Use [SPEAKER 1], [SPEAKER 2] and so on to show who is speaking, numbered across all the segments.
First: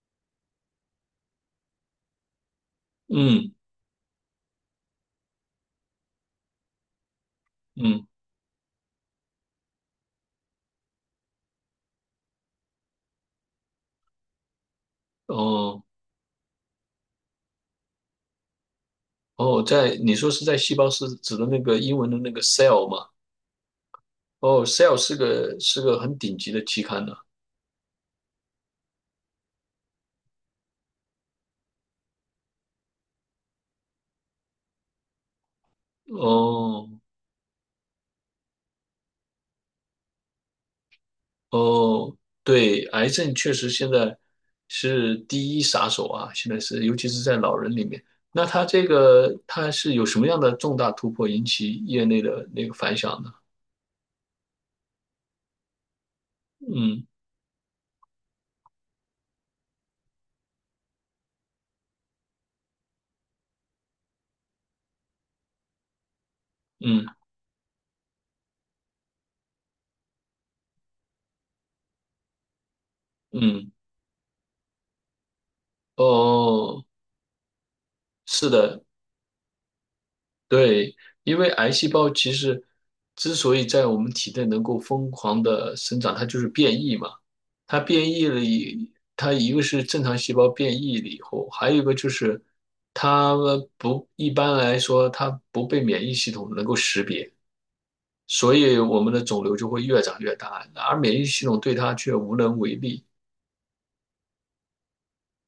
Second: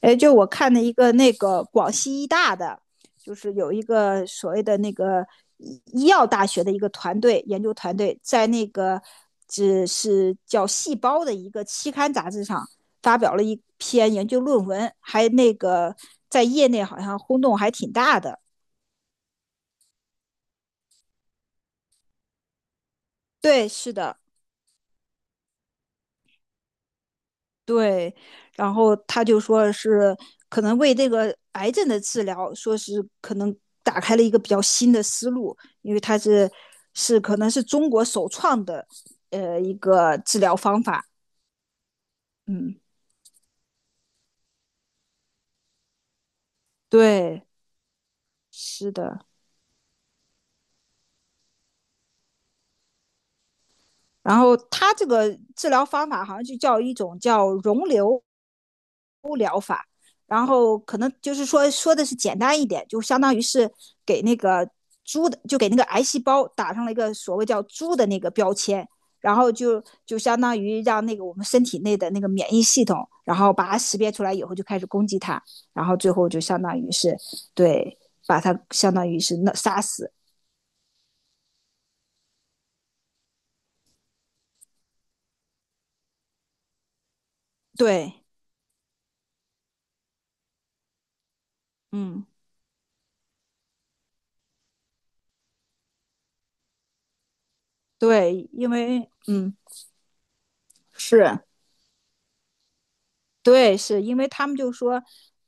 [SPEAKER 1] 哎，就我看了一个那个广西医大的，就
[SPEAKER 2] 嗯
[SPEAKER 1] 是有一个所谓的那个医药大学的一个团队研究团
[SPEAKER 2] 嗯，
[SPEAKER 1] 队，在那个只是叫《细胞》的一个期刊杂志上发表了一篇研究论文，还那
[SPEAKER 2] 哦
[SPEAKER 1] 个在业内好像轰动还挺大的。
[SPEAKER 2] 哦，在你说是在细胞是指的那个英文的那个 cell 吗？
[SPEAKER 1] 对，是的，
[SPEAKER 2] 哦，cell 是个很顶级的期刊呢。
[SPEAKER 1] 对，然后他就说是可能为这个癌症的治疗，说是可能打开了一个比较新的思路，因为它
[SPEAKER 2] 哦
[SPEAKER 1] 是可能是中国首创的一个治疗方法。
[SPEAKER 2] 哦，
[SPEAKER 1] 嗯，
[SPEAKER 2] 对，癌症确实现在是第一杀手啊，现在是尤其是在
[SPEAKER 1] 对，
[SPEAKER 2] 老人里面。那它这
[SPEAKER 1] 是的。
[SPEAKER 2] 个它是有什么样的重大突破引起业内的那个反响呢？
[SPEAKER 1] 然后他这个治疗方法好像就叫一
[SPEAKER 2] 嗯
[SPEAKER 1] 种叫溶瘤。然后可能就是说是简单一点，就相当于是给那个猪的，就给那个癌细胞打上了一
[SPEAKER 2] 嗯
[SPEAKER 1] 个所谓叫猪的那个标签，然后就相当于让那个我们身体内的那个免疫系统，然后把
[SPEAKER 2] 嗯，
[SPEAKER 1] 它识别出来以后就开始攻击它，然后最后就相当
[SPEAKER 2] 哦，
[SPEAKER 1] 于是，对，把
[SPEAKER 2] 是
[SPEAKER 1] 它
[SPEAKER 2] 的，
[SPEAKER 1] 相当于是那杀死。
[SPEAKER 2] 对，因为癌细胞其实之所以在我们体内能够疯狂的生长，它就是变异嘛。它变
[SPEAKER 1] 对，
[SPEAKER 2] 异了以，它一个是正常细胞变异了以后，还有一个就
[SPEAKER 1] 嗯，
[SPEAKER 2] 是它们不，一般来说它不被免疫系统能够识别，
[SPEAKER 1] 对，
[SPEAKER 2] 所
[SPEAKER 1] 因
[SPEAKER 2] 以我
[SPEAKER 1] 为
[SPEAKER 2] 们的肿瘤
[SPEAKER 1] 嗯
[SPEAKER 2] 就会越长越大，而免疫
[SPEAKER 1] 是。
[SPEAKER 2] 系统对它却无能为力。
[SPEAKER 1] 对，是因为他们就说，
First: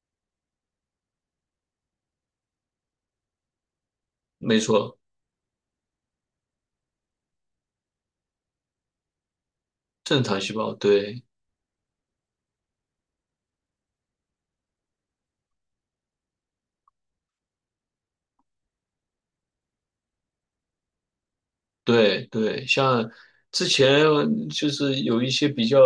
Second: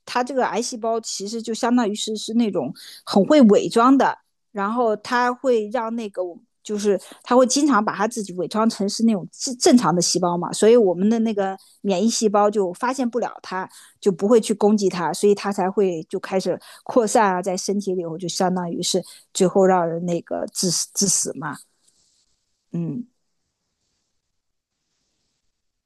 [SPEAKER 1] 他这个癌细胞其实就相当于是那种很会伪装的，
[SPEAKER 2] 没
[SPEAKER 1] 然后
[SPEAKER 2] 错，
[SPEAKER 1] 他会让那个我就是他会经常把他自己伪装成是那种正常的细
[SPEAKER 2] 正
[SPEAKER 1] 胞
[SPEAKER 2] 常
[SPEAKER 1] 嘛，
[SPEAKER 2] 细
[SPEAKER 1] 所
[SPEAKER 2] 胞，
[SPEAKER 1] 以我们的
[SPEAKER 2] 对。
[SPEAKER 1] 那个免疫细胞就发现不了它，就不会去攻击它，所以它才会就开始扩散啊，在身体里头就相当于是最后让人那个致死嘛。
[SPEAKER 2] 对对，
[SPEAKER 1] 嗯
[SPEAKER 2] 像之前就是有一些比较，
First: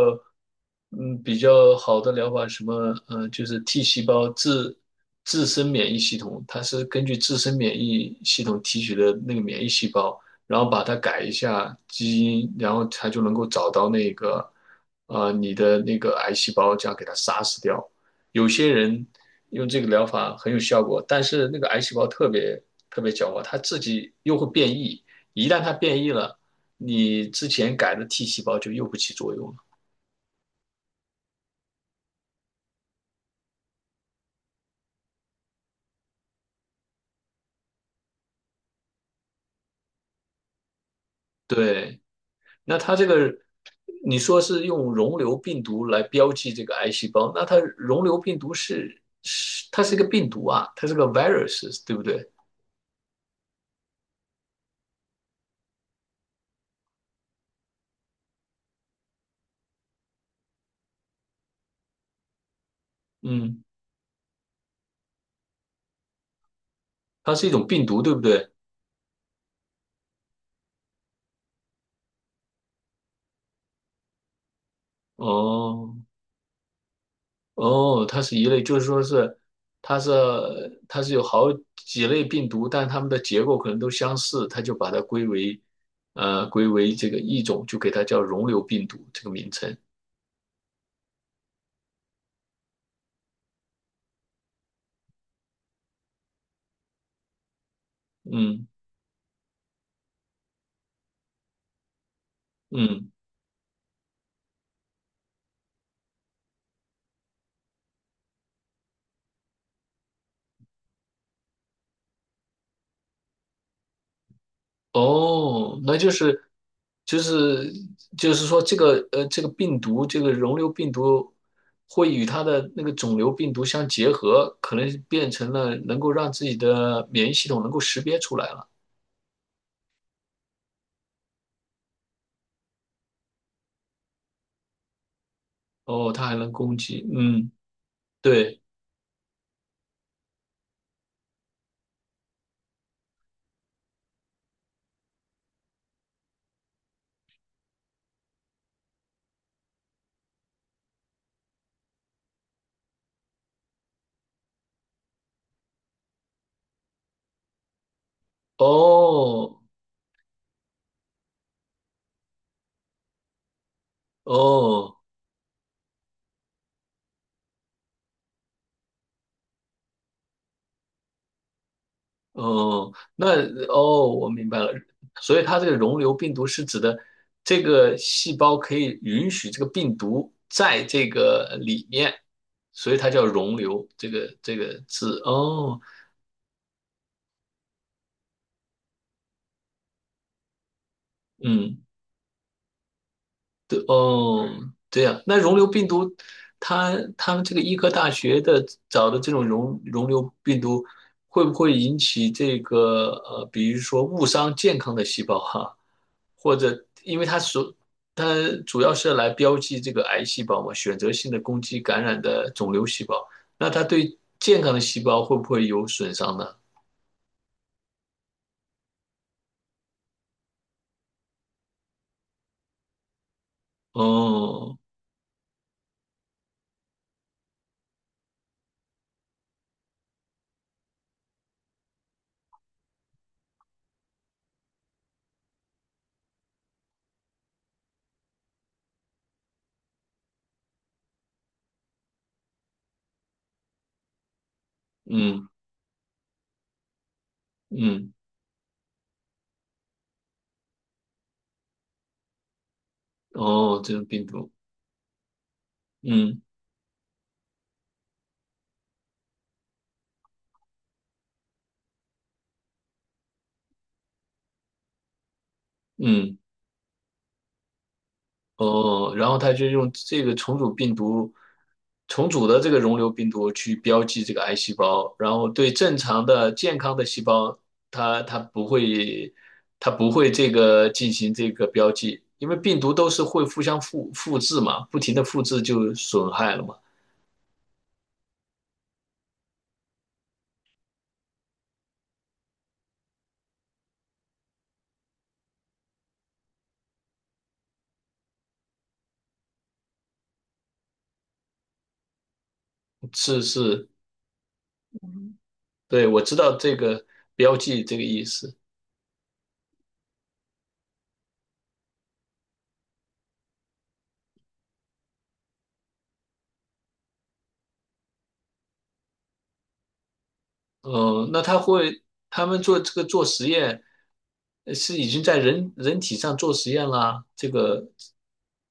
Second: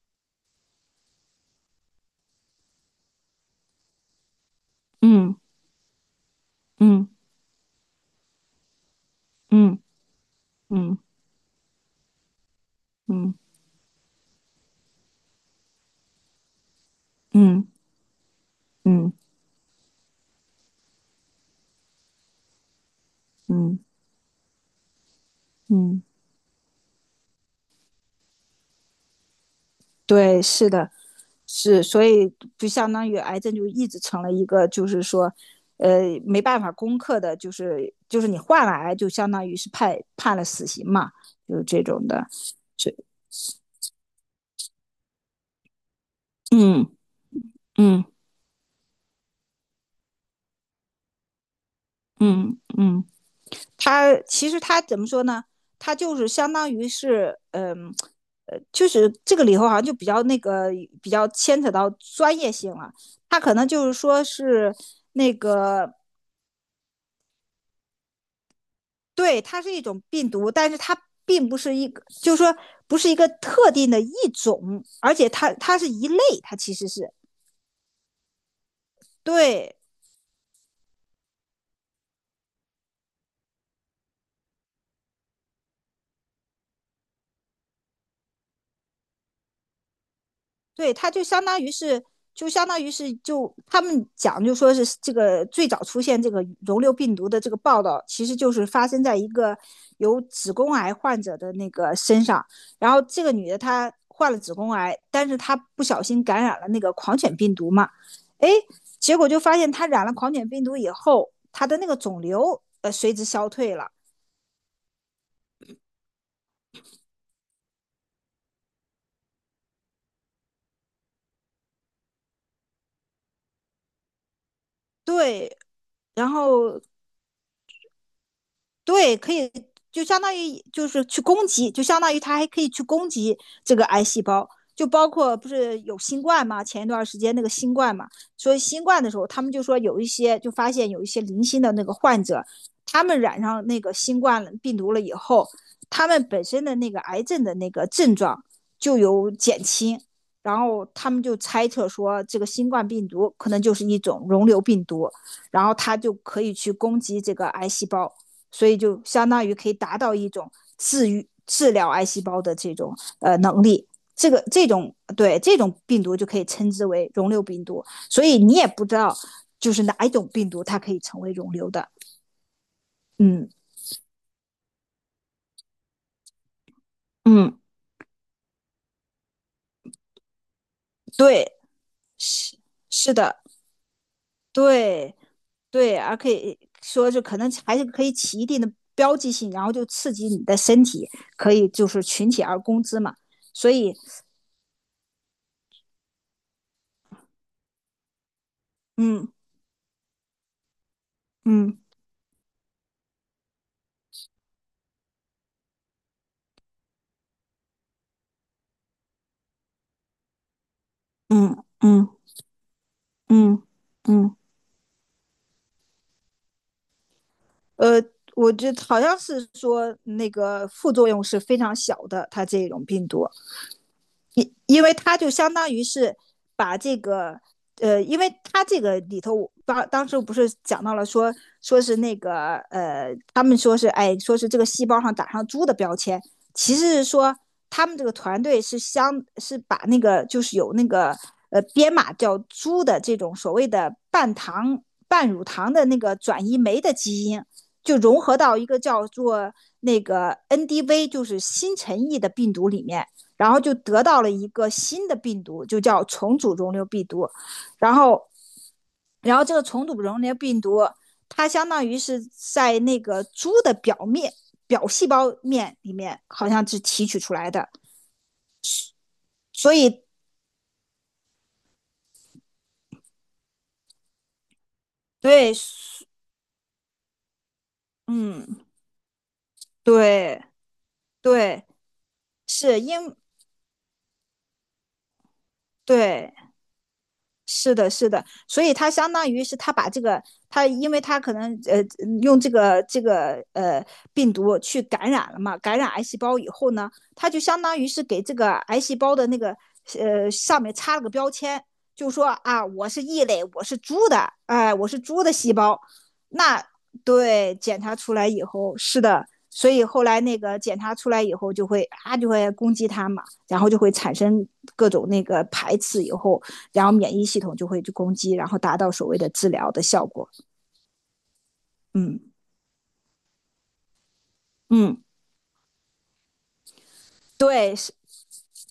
[SPEAKER 2] 嗯，比较好的疗法，什么，就是 T 细胞自
[SPEAKER 1] 嗯
[SPEAKER 2] 自身免疫系统，它是根
[SPEAKER 1] 嗯
[SPEAKER 2] 据自身免疫系统提取的那个免疫
[SPEAKER 1] 嗯
[SPEAKER 2] 细胞，然后把它
[SPEAKER 1] 嗯
[SPEAKER 2] 改一下基因，然后它就能
[SPEAKER 1] 嗯
[SPEAKER 2] 够找到那个，啊你的那个癌细胞，这样给它杀死
[SPEAKER 1] 嗯
[SPEAKER 2] 掉。有些人
[SPEAKER 1] 嗯
[SPEAKER 2] 用这个疗法很有效果，但是那个癌细胞特别特别狡猾，它
[SPEAKER 1] 嗯
[SPEAKER 2] 自
[SPEAKER 1] 嗯
[SPEAKER 2] 己又会变异。一旦它
[SPEAKER 1] 嗯。
[SPEAKER 2] 变异了，你之前改的 T 细胞就又不起作用了。
[SPEAKER 1] 对，是的，是，所以就相当于癌症就一直成了一个，就是说，没办法攻克的，就是你患了癌，就相当于是判了死刑嘛，就是这
[SPEAKER 2] 对，
[SPEAKER 1] 种的。
[SPEAKER 2] 那
[SPEAKER 1] 是。
[SPEAKER 2] 它这个你说是用溶瘤病毒来标记这个癌
[SPEAKER 1] 嗯
[SPEAKER 2] 细胞，那它溶
[SPEAKER 1] 嗯
[SPEAKER 2] 瘤病毒它是一个病毒啊，它是个 virus，对不对？
[SPEAKER 1] 嗯嗯。他其实他怎么说呢？他就是相当于是，嗯、就是这个里头好像就比较那个比较牵扯到专业性了。他可
[SPEAKER 2] 嗯，
[SPEAKER 1] 能就是说是那个，
[SPEAKER 2] 它是一种病毒，对不对？
[SPEAKER 1] 对，它是一种病毒，但是它并不是一个，就是说不是一个特定的一种，而且它是
[SPEAKER 2] 哦，
[SPEAKER 1] 一类，它其实是，
[SPEAKER 2] 哦，它是一类，就是说是
[SPEAKER 1] 对，
[SPEAKER 2] 它是它是有好几类病毒，但它们的结构可能都相似，它就把它归为这个一种，就给它叫溶瘤病毒这个名称。
[SPEAKER 1] 对，它就相当于是，就相当于是，就他们讲，就说是这个最早出现这个溶瘤病毒的这个报道，其实就是
[SPEAKER 2] 嗯
[SPEAKER 1] 发生在一个有子宫癌患者的那个身上。然后
[SPEAKER 2] 嗯，
[SPEAKER 1] 这个女的她患了子宫癌，但是她不小心感染了那个狂犬病毒嘛，哎，结果就发现她染了狂犬病毒以后，她的那个肿瘤随之消退了。
[SPEAKER 2] 哦，那就是就是说这个病毒这个溶瘤病毒会与它的那个肿瘤病毒相结合，可能变成
[SPEAKER 1] 对，
[SPEAKER 2] 了能够
[SPEAKER 1] 然
[SPEAKER 2] 让自己
[SPEAKER 1] 后
[SPEAKER 2] 的免疫系统能够识别出来了。
[SPEAKER 1] 对，可以，就相当于就是去攻击，就相当于它还可以去攻击这个癌细胞，就包括不是有
[SPEAKER 2] 哦，
[SPEAKER 1] 新
[SPEAKER 2] 它还
[SPEAKER 1] 冠
[SPEAKER 2] 能
[SPEAKER 1] 嘛，
[SPEAKER 2] 攻
[SPEAKER 1] 前一
[SPEAKER 2] 击，
[SPEAKER 1] 段时间那个
[SPEAKER 2] 嗯。
[SPEAKER 1] 新冠嘛，所以
[SPEAKER 2] 对，
[SPEAKER 1] 新冠的时候，他们就说有一些，就发现有一些零星的那个患者，他们染上那个新冠病毒了以后，他们本身的那个癌症的那个症状就有减轻，然后他们就猜测说这个新冠病毒可能就是一种溶瘤病毒，然后它就可以去攻击这个癌细胞。所以就相当于
[SPEAKER 2] 哦，
[SPEAKER 1] 可以达到一种治愈、治疗癌细胞的这种能力。这个这
[SPEAKER 2] 哦，
[SPEAKER 1] 种对这种病毒就可以称之为溶瘤病毒，所以你也不知道就是哪一种病毒它可以成为溶瘤的。
[SPEAKER 2] 哦，那
[SPEAKER 1] 嗯
[SPEAKER 2] 哦，我明白了。所以它这个溶瘤病毒是指的
[SPEAKER 1] 嗯，
[SPEAKER 2] 这个细胞可以允许这个病毒在这个
[SPEAKER 1] 对，
[SPEAKER 2] 里面，
[SPEAKER 1] 是，
[SPEAKER 2] 所以它
[SPEAKER 1] 是
[SPEAKER 2] 叫
[SPEAKER 1] 的，
[SPEAKER 2] 溶瘤这个
[SPEAKER 1] 对
[SPEAKER 2] 字。哦，
[SPEAKER 1] 对，而可以说就可能还是可以起一定的标记性，然后就刺激你的身体，可以
[SPEAKER 2] 嗯。
[SPEAKER 1] 就是群起而攻之嘛。所
[SPEAKER 2] 对，
[SPEAKER 1] 以，
[SPEAKER 2] 哦，对呀，那溶瘤病毒，他们这个医科大学的找的
[SPEAKER 1] 嗯
[SPEAKER 2] 这种溶瘤病毒，会不会
[SPEAKER 1] 嗯
[SPEAKER 2] 引起这个比如说误伤健康的细胞哈，或者因为它主要是来标记这个癌细胞嘛，选择性的攻
[SPEAKER 1] 嗯
[SPEAKER 2] 击感
[SPEAKER 1] 嗯
[SPEAKER 2] 染的肿瘤细胞，
[SPEAKER 1] 嗯嗯
[SPEAKER 2] 那它
[SPEAKER 1] 嗯。嗯
[SPEAKER 2] 对
[SPEAKER 1] 嗯嗯。
[SPEAKER 2] 健康的细胞会不会有损伤呢？
[SPEAKER 1] 呃，我觉得好像是说那个副作用是非常小的，它这种病毒，因
[SPEAKER 2] 哦，
[SPEAKER 1] 因为他就相当于是把这个，因为他这个里头，当时不是讲到了说，说是那个，他们说是哎，说是这个细胞上打上猪的标签，其实是说他们这个团队是把那个就是有那个编码叫猪的这种所谓的半糖半乳
[SPEAKER 2] 嗯
[SPEAKER 1] 糖的那个转移酶的基因。就
[SPEAKER 2] 嗯，
[SPEAKER 1] 融合到一个叫做那个 NDV，就是新陈异的病毒里面，然后就
[SPEAKER 2] 哦，这
[SPEAKER 1] 得
[SPEAKER 2] 种
[SPEAKER 1] 到
[SPEAKER 2] 病
[SPEAKER 1] 了一
[SPEAKER 2] 毒，
[SPEAKER 1] 个新的病毒，就叫重
[SPEAKER 2] 嗯
[SPEAKER 1] 组溶瘤病毒。然后，然后这个重组溶瘤病毒，它相当于是在那个猪的表细胞面里面，
[SPEAKER 2] 嗯。
[SPEAKER 1] 好像是提取出来的。
[SPEAKER 2] 哦，然后他就
[SPEAKER 1] 所
[SPEAKER 2] 用
[SPEAKER 1] 以，
[SPEAKER 2] 这个重组病毒，重组的这个溶瘤病毒去标记这个癌细胞，然后
[SPEAKER 1] 对，
[SPEAKER 2] 对正常的健康的细胞，它它不
[SPEAKER 1] 嗯，
[SPEAKER 2] 会它不会
[SPEAKER 1] 对，
[SPEAKER 2] 这个进行这
[SPEAKER 1] 对，
[SPEAKER 2] 个标记，因为病
[SPEAKER 1] 是
[SPEAKER 2] 毒都
[SPEAKER 1] 因
[SPEAKER 2] 是会互相复制嘛，不停的复制就损
[SPEAKER 1] 对。
[SPEAKER 2] 害了嘛。
[SPEAKER 1] 是的，是的，所以他相当于是他把这个，他，因为他可能，用这个病毒去感染了嘛，感染癌细胞以后呢，他就相当于是给这个癌细胞的那个上面插了个标签，就说啊我是异
[SPEAKER 2] 是
[SPEAKER 1] 类，我是
[SPEAKER 2] 是，
[SPEAKER 1] 猪的，哎、我是猪的细胞。
[SPEAKER 2] 对，我知道
[SPEAKER 1] 那，
[SPEAKER 2] 这个标
[SPEAKER 1] 对，检
[SPEAKER 2] 记这
[SPEAKER 1] 查
[SPEAKER 2] 个
[SPEAKER 1] 出
[SPEAKER 2] 意
[SPEAKER 1] 来以
[SPEAKER 2] 思。
[SPEAKER 1] 后，是的，所以后来那个检查出来以后就会啊就会攻击它嘛，然后就会产生各种那个排斥以后。然后免疫系统就会去攻击，然后达到所谓的治疗的效果。
[SPEAKER 2] 嗯，那
[SPEAKER 1] 嗯
[SPEAKER 2] 他们做这个做实验，是
[SPEAKER 1] 嗯，
[SPEAKER 2] 已经在人体上做实验啦，这
[SPEAKER 1] 对，
[SPEAKER 2] 个
[SPEAKER 1] 是，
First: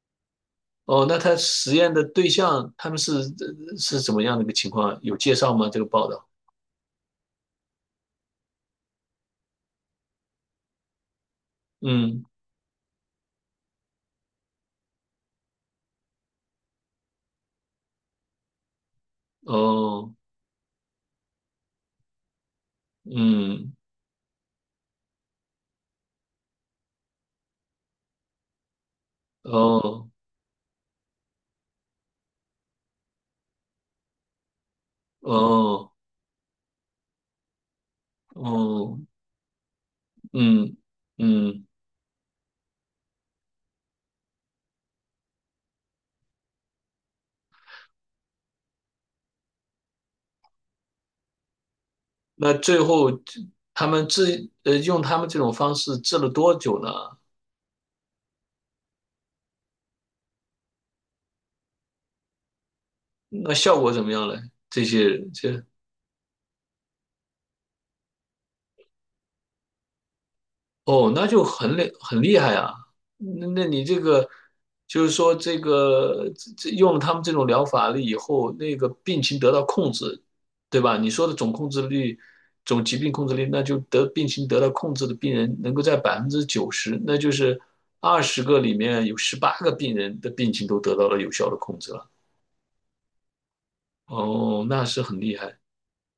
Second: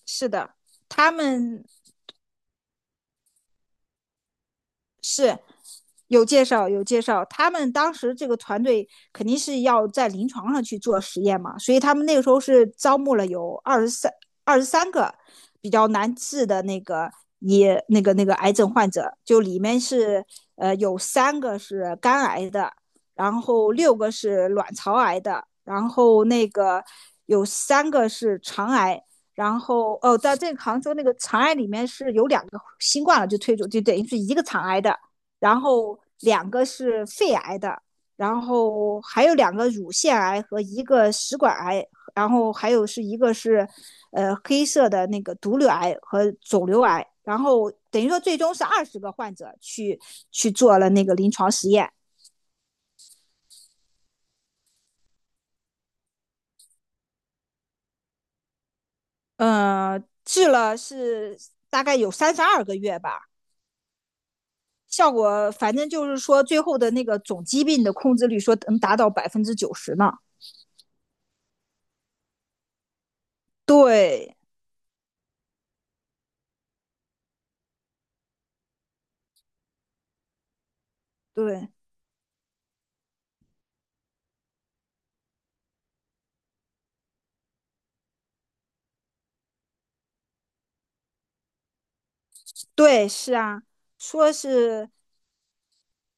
[SPEAKER 1] 是的，
[SPEAKER 2] 哦，
[SPEAKER 1] 他
[SPEAKER 2] 那他
[SPEAKER 1] 们
[SPEAKER 2] 实验的对象他们是怎么样的一个情况？有介
[SPEAKER 1] 是
[SPEAKER 2] 绍吗？这个报道？
[SPEAKER 1] 有介绍，他们当时这个团队肯定是要在临床上去做实验嘛，所以他们那个
[SPEAKER 2] 嗯，
[SPEAKER 1] 时候是招募了有二十三个比较难治的那个也那个那个癌症患者，就里面
[SPEAKER 2] 哦，
[SPEAKER 1] 是有三个是肝癌的，然
[SPEAKER 2] 嗯，
[SPEAKER 1] 后六个是卵巢癌的，然后那个有三个是肠癌，然后
[SPEAKER 2] 哦，
[SPEAKER 1] 哦，在这个杭州那个肠癌里面是有两个新冠了就推出，就等于是一个肠癌的，然
[SPEAKER 2] 哦，
[SPEAKER 1] 后两个是肺癌的，然
[SPEAKER 2] 哦，
[SPEAKER 1] 后还有两个乳腺癌和
[SPEAKER 2] 嗯，
[SPEAKER 1] 一个食管
[SPEAKER 2] 嗯，
[SPEAKER 1] 癌，然后还有是一个是黑色的那个毒瘤癌和肿瘤癌，然后等于说最终是20个患者去去做了那个临床实验，
[SPEAKER 2] 那最后他们用他们这种方式治了多久呢？
[SPEAKER 1] 呃，治了是大概有32个月吧。
[SPEAKER 2] 那效果怎么样嘞？这
[SPEAKER 1] 效
[SPEAKER 2] 些
[SPEAKER 1] 果反正就是说最后的那个总疾病的控制率说能达到90%呢。
[SPEAKER 2] 哦，那就很厉害啊！那你这个
[SPEAKER 1] 对
[SPEAKER 2] 就是说，这用了他们这种疗法了以后，那个病情得到控制，对吧？你说的总控
[SPEAKER 1] 对
[SPEAKER 2] 制率，总疾病控制率，那就得病情得到控制的病人能够在90%，那就是20个里面有18个病人的病情都得到了有效的控制了。
[SPEAKER 1] 对，是啊，说
[SPEAKER 2] 哦，那
[SPEAKER 1] 是，
[SPEAKER 2] 是很厉害。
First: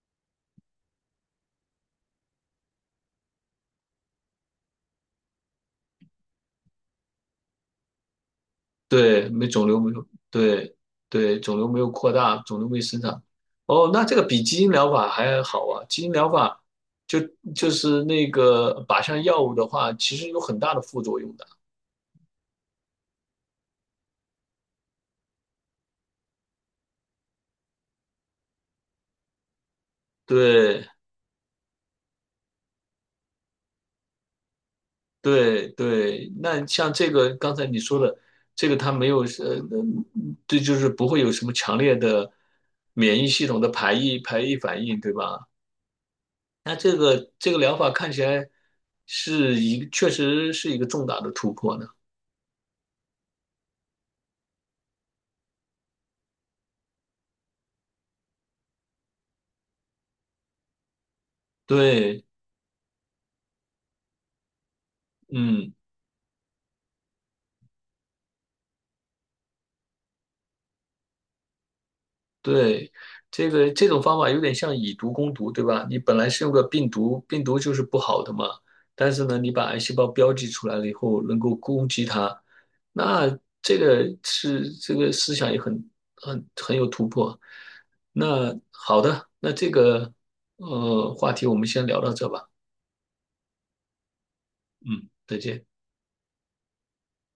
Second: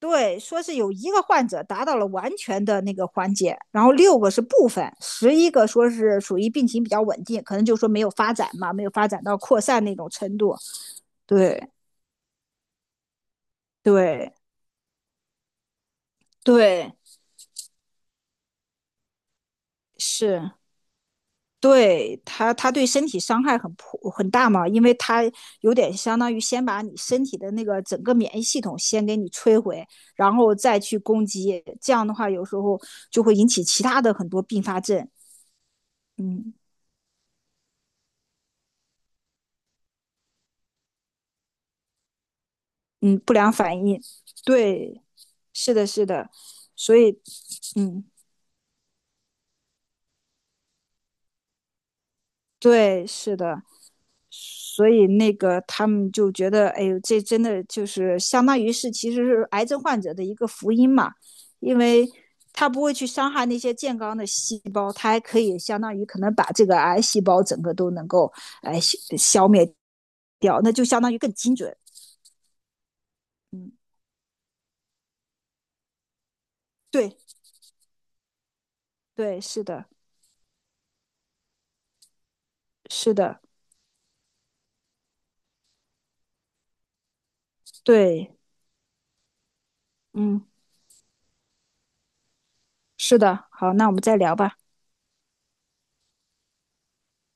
[SPEAKER 1] 对，说是有一个患者达到了完全的那个缓解，然后六个是部分，11个说是属于病情比较稳定，可能就说没有发展嘛，没有发展
[SPEAKER 2] 对，
[SPEAKER 1] 到
[SPEAKER 2] 没
[SPEAKER 1] 扩
[SPEAKER 2] 肿瘤
[SPEAKER 1] 散
[SPEAKER 2] 没
[SPEAKER 1] 那
[SPEAKER 2] 有，
[SPEAKER 1] 种程度。
[SPEAKER 2] 对对，肿瘤
[SPEAKER 1] 对
[SPEAKER 2] 没有扩大，肿瘤没生长。哦，那这个
[SPEAKER 1] 对
[SPEAKER 2] 比基因疗法还好啊。基因疗法
[SPEAKER 1] 对，
[SPEAKER 2] 就就是那个靶向药物的话，其实有
[SPEAKER 1] 是。
[SPEAKER 2] 很大的副作用的。
[SPEAKER 1] 对它，它对身体伤害很大嘛，因为它有点相当于先把你身体的那个整个免疫系统先给你摧毁，然后再去
[SPEAKER 2] 对
[SPEAKER 1] 攻击，这样的话有时候就会引起其他的很多并发症，
[SPEAKER 2] 对对，
[SPEAKER 1] 嗯
[SPEAKER 2] 那像这个刚才你说的，这个它没有这就是不会有什么强烈的免
[SPEAKER 1] 嗯，
[SPEAKER 2] 疫
[SPEAKER 1] 不
[SPEAKER 2] 系
[SPEAKER 1] 良
[SPEAKER 2] 统的
[SPEAKER 1] 反
[SPEAKER 2] 排
[SPEAKER 1] 应。
[SPEAKER 2] 异排异反应，
[SPEAKER 1] 对，
[SPEAKER 2] 对吧？
[SPEAKER 1] 是的，是的，
[SPEAKER 2] 那这
[SPEAKER 1] 所以，
[SPEAKER 2] 个这个疗法
[SPEAKER 1] 嗯，
[SPEAKER 2] 看起来是一个确实是一个重大的突破呢。
[SPEAKER 1] 对，是的。所以那个他们就觉得，哎呦，这真的就是相当于是其实是癌症患者的一个福音嘛，因为
[SPEAKER 2] 对，
[SPEAKER 1] 它不会去伤害那些健康的细胞，它还可以
[SPEAKER 2] 嗯，
[SPEAKER 1] 相当于可能把这个癌细胞整个都能够哎消灭掉，那就相当于更精准。
[SPEAKER 2] 对，这种方法有点像以毒攻毒，对吧？你本来是用个病
[SPEAKER 1] 对
[SPEAKER 2] 毒，病毒就是不好的嘛，但是呢，
[SPEAKER 1] 对，
[SPEAKER 2] 你
[SPEAKER 1] 是
[SPEAKER 2] 把癌
[SPEAKER 1] 的，
[SPEAKER 2] 细胞标记出来了以后，能够攻击它，
[SPEAKER 1] 是
[SPEAKER 2] 那
[SPEAKER 1] 的，
[SPEAKER 2] 这个是这个思想也很有突破。
[SPEAKER 1] 对，
[SPEAKER 2] 那好的，那这个
[SPEAKER 1] 嗯，
[SPEAKER 2] 话题我们先聊到这吧，
[SPEAKER 1] 是的。好，那我们再聊吧。
[SPEAKER 2] 嗯，再见。